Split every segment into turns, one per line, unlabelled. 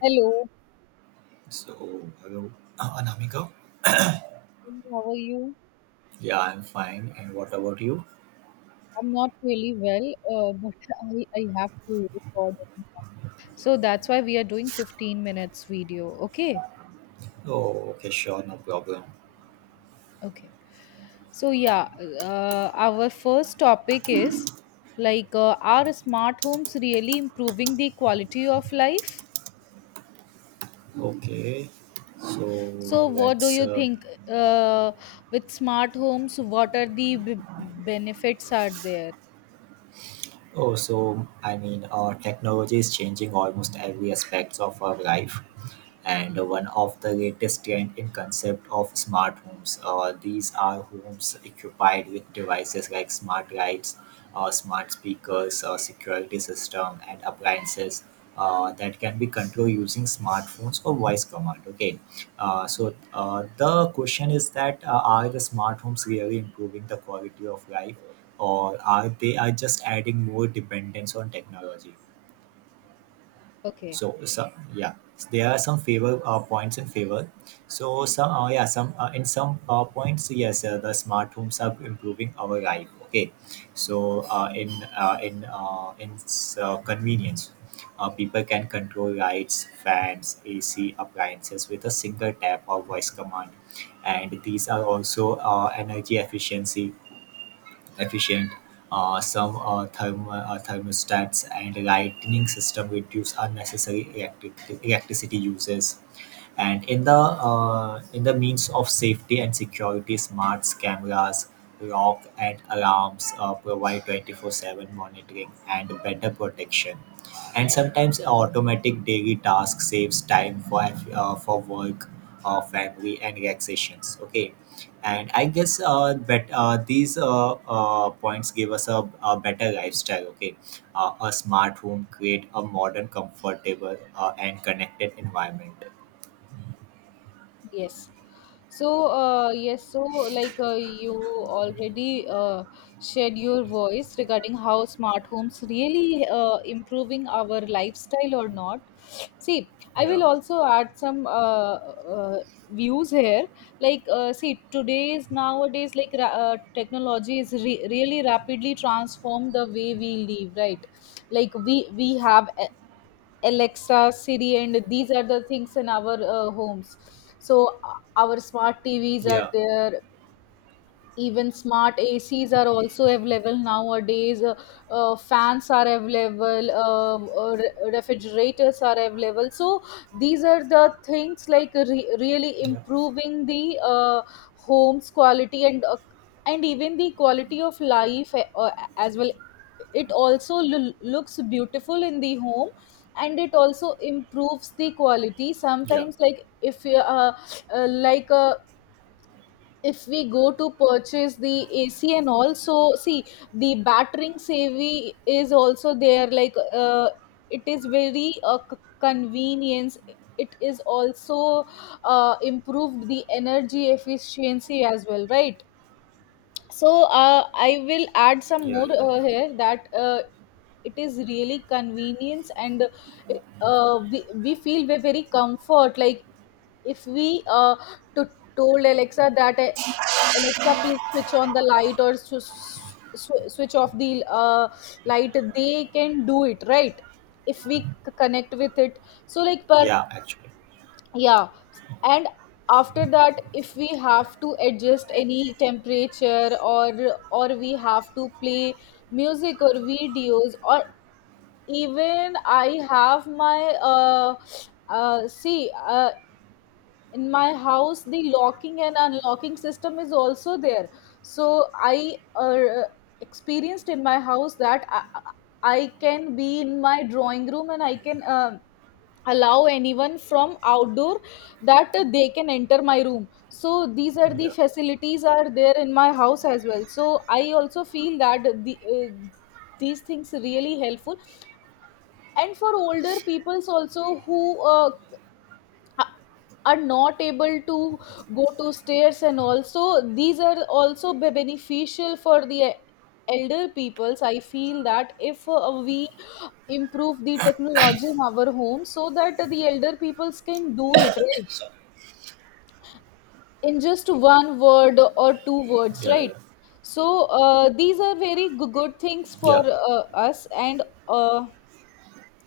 Hello,
So, hello, Anamika.
how are you?
Yeah, I'm fine. And what about you?
I'm not really well, but I have to record. So that's why we are doing 15 minutes video. Okay,
Oh, okay, sure, no problem.
okay. So yeah, our first topic is are smart homes really improving the quality of life?
Okay, so
So what do
let's.
you
Uh,
think with smart homes? What are the b benefits are there?
I mean, our technology is changing almost every aspects of our life. And one of the latest trend in concept of smart homes. These are homes equipped with devices like smart lights, smart speakers, security system, and appliances that can be controlled using smartphones or voice command. Okay, the question is that are the smart homes really improving the quality of life, or are they are just adding more dependence on technology?
Okay.
So, yeah, there are some favor points in favor. So some, yeah, some, in some, points, yes, the smart homes are improving our life. Okay, so in convenience, people can control lights, fans, ac appliances with a single tap or voice command. And these are also, energy efficiency efficient. Some, thermostats and lighting system reduce unnecessary electricity uses. And in the, in the means of safety and security, smart cameras, lock and alarms provide 24/7 monitoring and better protection. And sometimes automatic daily task saves time for, for work, family and relaxations. Okay, and I guess these, points give us a better lifestyle. Okay, a smart home create a modern comfortable and connected environment.
Yes. So, yes, so you already shared your voice regarding how smart homes really improving our lifestyle or not. See, I
Yeah,
will also add some views here. Like, see, today's nowadays, technology is really rapidly transformed the way we live, right? Like we have Alexa, Siri, and these are the things in our homes. So our smart TVs are
yeah,
there, even smart acs are also available nowadays fans are available refrigerators are available, so these are the things like really
yeah,
improving the home's quality and even the quality of life as well. It also looks beautiful in the home, and it also improves the quality
yeah,
sometimes like if you like a if we go to purchase the AC and also see the battering savvy is also there. It is very convenience. It is also improved the energy efficiency as well, right? So I will add some
yeah,
more
yeah, yeah,
here that it is really convenience and we feel we very comfort. Like if we to, told Alexa that Alexa, please switch on the light or switch off the light, they can do it, right? If we connect with it. So like per.
yeah. Actually,
Yeah, and after that, if we have to adjust any temperature, or we have to play music or videos, or even I have my see in my house the locking and unlocking system is also there. So I experienced in my house that I can be in my drawing room and I can allow anyone from outdoor that they can enter my room. So these are the
yeah,
facilities are there in my house as well. So I also feel that these things really helpful. And for older peoples also who uh, are not able to go to stairs, and also these are also beneficial for the elder peoples. I feel that if we improve the technology in our home so that the elder peoples can do it, right? In just one word or two words,
yeah, yeah,
right? So these are very good things for
yeah,
us. And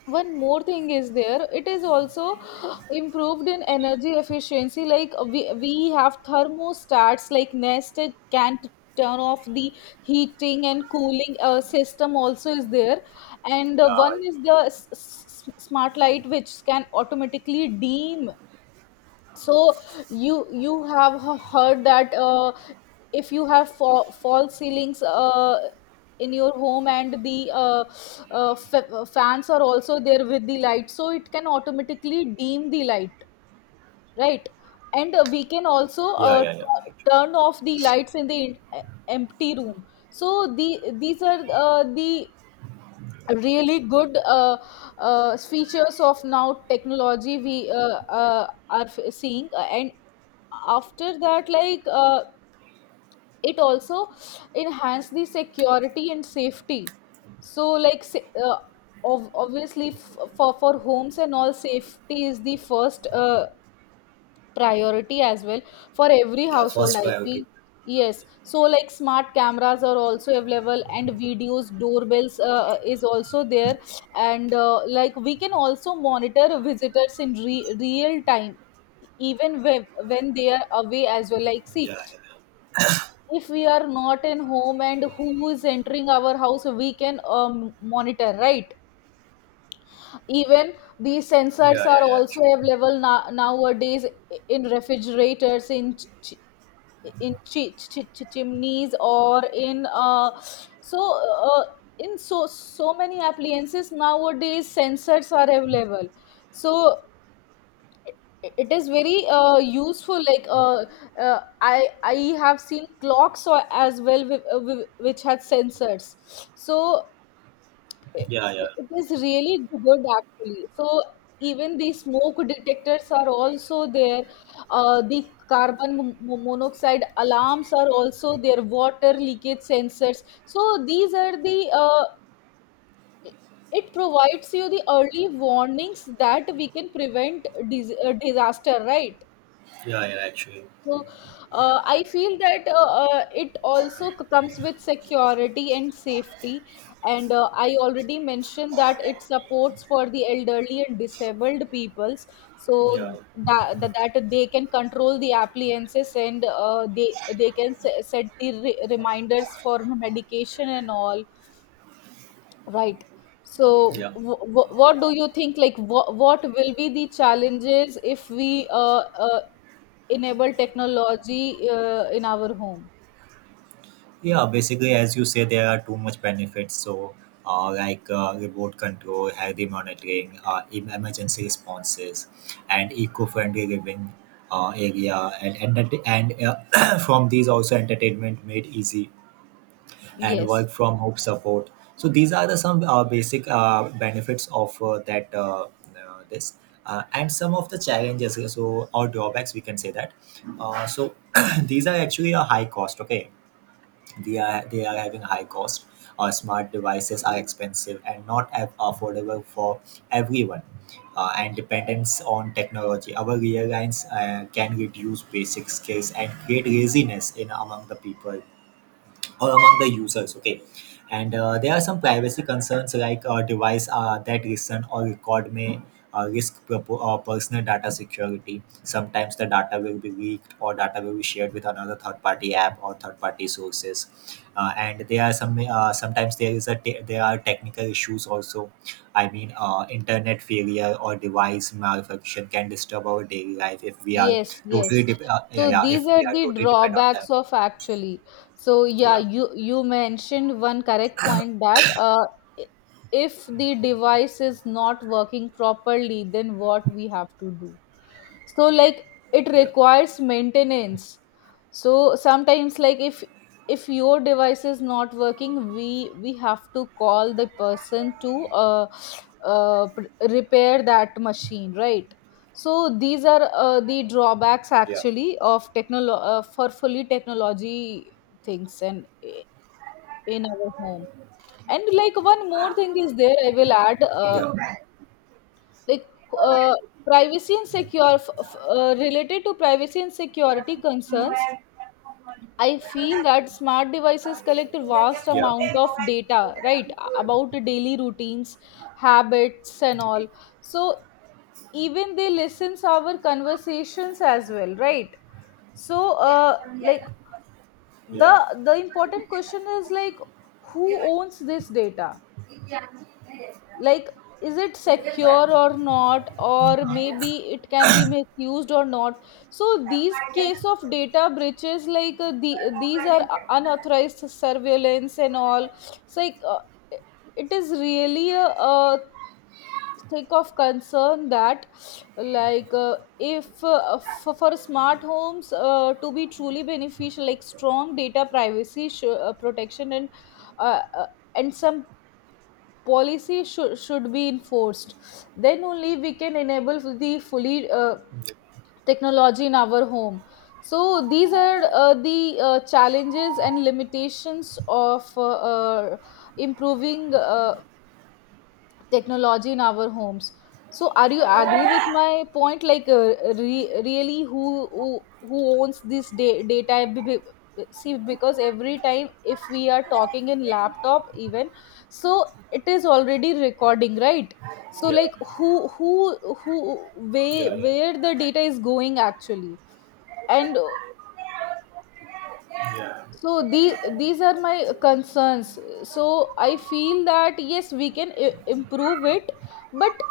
one more thing is there. It is also improved in energy efficiency. Like we have thermostats like nest, can not turn off the heating and cooling system also is there. And one
yeah,
is the smart light which can automatically dim. So you have heard that if you have false ceilings in your home and the fans are also there with the light, so it can automatically dim the light, right? And we can also
yeah, yeah, yeah. Actually,
turn off the lights in the empty room. So these are the really good features of now technology we seeing. And after that it also enhance the security and safety. So obviously for homes and all, safety is the first priority as well for every
yeah.
household,
First
I feel.
biotic.
Yes, so like smart cameras are also available, and videos doorbells is also there. And like we can also monitor visitors in real time, even when they are away as well. Like see,
Yeah, yeah,
if we are not in home and who is entering our house, we can monitor, right? Even the sensors
yeah,
are
yeah, yeah.
also
Actually,
available nowadays, in refrigerators, ch- in chimneys, or in so uh, in so so many appliances nowadays sensors are available. So it is very useful. I have seen clocks or as well with, which had sensors. So it,
yeah, yeah,
it is really good actually. So even the smoke detectors are also there, the carbon monoxide alarms are also there, water leakage sensors. So these are the it provides you the early warnings that we can prevent disaster, right?
yeah, yeah. Actually,
So I feel that it also comes with security and safety. And I already mentioned that it supports for the elderly and disabled peoples,
yeah,
so that they can control the appliances, and they can set the reminders for medication and all. Right. So,
yeah,
what do you think? Like, what will be the challenges if we enable technology in our home?
yeah. Basically, as you say, there are too much benefits. So, like remote control, healthy monitoring, emergency responses, and eco-friendly living area, and from these also entertainment made easy and
Yes.
work from home support. So these are the some basic benefits of that this and some of the challenges. So or drawbacks we can say that. So these are actually a high cost. Okay, they are having a high cost. Smart devices are expensive and not affordable for everyone. And dependence on technology. Our airlines can reduce basic skills and create laziness in among the people or among the users. Okay, and there are some privacy concerns like, device that listen or record may personal data security. Sometimes the data will be leaked or data will be shared with another third party app or third party sources. And there are some, sometimes there is a te- there are technical issues also. I mean, internet failure or device malfunction can disturb our daily life if we are
Yes,
totally
yes.
de- uh, yeah,
So
yeah
these
if we
are
are
the
totally dependent on them.
drawbacks of, actually. So yeah,
Yeah,
you mentioned one correct point that i- if the device is not working properly, then what we have to do. So like it
yeah,
requires maintenance. So sometimes like if your device is not working, we have to call the person to uh, pr- repair that machine, right? So these are the drawbacks
yeah.
actually of for fully technology things, and in our home. And like one more thing is there, I will add
Yeah. Yeah. Okay.
like uh, privacy and secure related to privacy and security concerns. I feel that smart devices
Yeah.
collect a
Yeah.
vast
Yeah.
amount of
Yeah.
data, right, about daily routines, habits and all. So even they listens our conversations as well, right? So the important question is like, who owns this data? Like, is it secure or not, or maybe it can be misused or not? So these case of data breaches, these are unauthorized surveillance and all. it's like uh, it is really a thing of concern that if for smart homes to be truly beneficial, like strong data privacy protection uh, uh, and some policy should be enforced. Then only we can enable the fully technology in our home. So these are the challenges and limitations of improving technology in our homes. So are you agree with my point? Really, who owns this data? See, because every time if we are talking in laptop even, so it is already recording, right? So like who, where the data is going actually. And so these are my concerns. So I feel that yes, we can improve it, but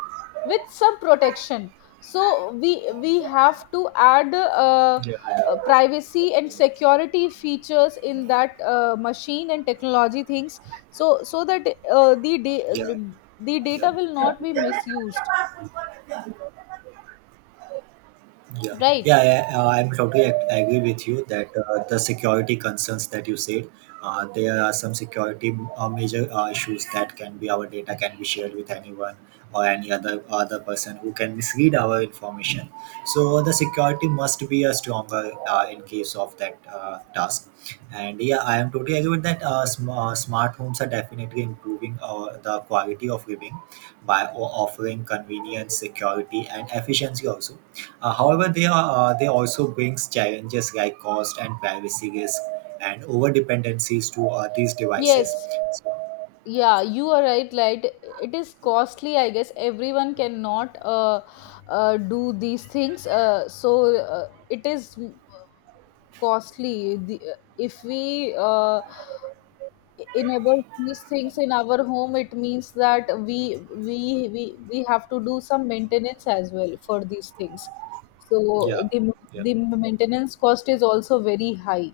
with some protection. So we have to add
Yeah. Yeah. Yeah.
privacy and security features in that machine and technology things, so so that uh, the
Yeah.
da- the
Yeah.
data will not be misused,
Yeah,
right?
yeah, yeah, I'm totally agree with you that, the security concerns that you said, there are some security major issues that can be our data can be shared with anyone or any other person who can mislead our information. So the security must be a stronger in case of that task. And yeah, I am totally agree with that. Smart homes are definitely improving the quality of living by offering convenience, security, and efficiency also. However, they are they also brings challenges like cost and privacy risk and over dependencies to these devices.
Yes.
So,
Yeah, you are right, like it is costly. I guess everyone cannot do these things. So it is costly. If we enable these things in our home, it means that we have to do some maintenance as well for these things. So
yeah.
the,
Yeah.
the maintenance cost is also very high.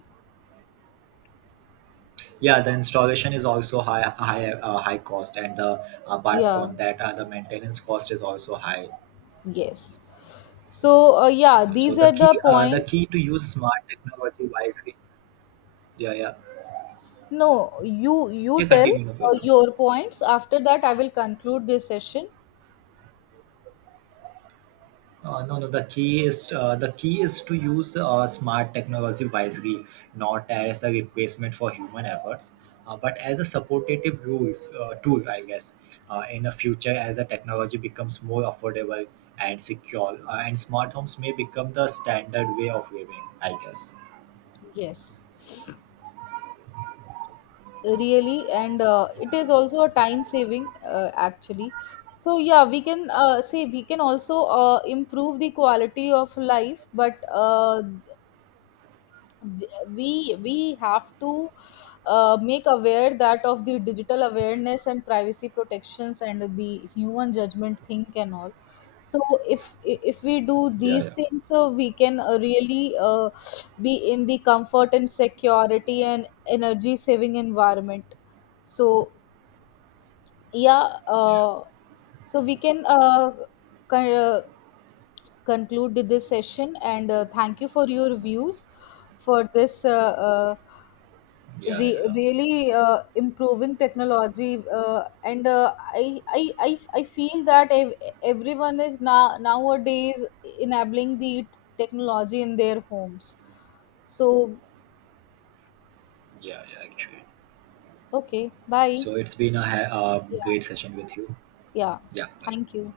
Yeah, the installation is also high cost, and apart
Yeah,
from that, the maintenance cost is also high.
yes. So yeah,
So
these are the
the
points.
key to use smart technology wisely. Yeah, yeah,
No, you
yeah.
tell
Continue, no problem.
your points. After that, I will conclude this session.
No, no. The key is, the key is to use smart technology wisely, not as a replacement for human efforts, but as a supportive rules tool, I guess. In the future, as the technology becomes more affordable and secure, and smart homes may become the standard way of living, I guess.
Yes, really, and it is also a time saving actually. So yeah, we can say we can also improve the quality of life, but we have to make aware that of the digital awareness and privacy protections and the human judgment think and all. So if we do
Yeah,
these
yeah,
things, so we can really be in the comfort and security and energy saving environment. So yeah.
yeah,
So we can con- uh, conclude this session. And thank you for your views for this uh,
yeah, yeah, yeah.
really improving technology. Uh, and I feel that everyone is now nowadays enabling the technology in their homes. So
Yeah, yeah. Actually,
okay, bye.
so it's been a
Yeah.
great session with you.
Yeah.
Yeah, bye.
Thank you.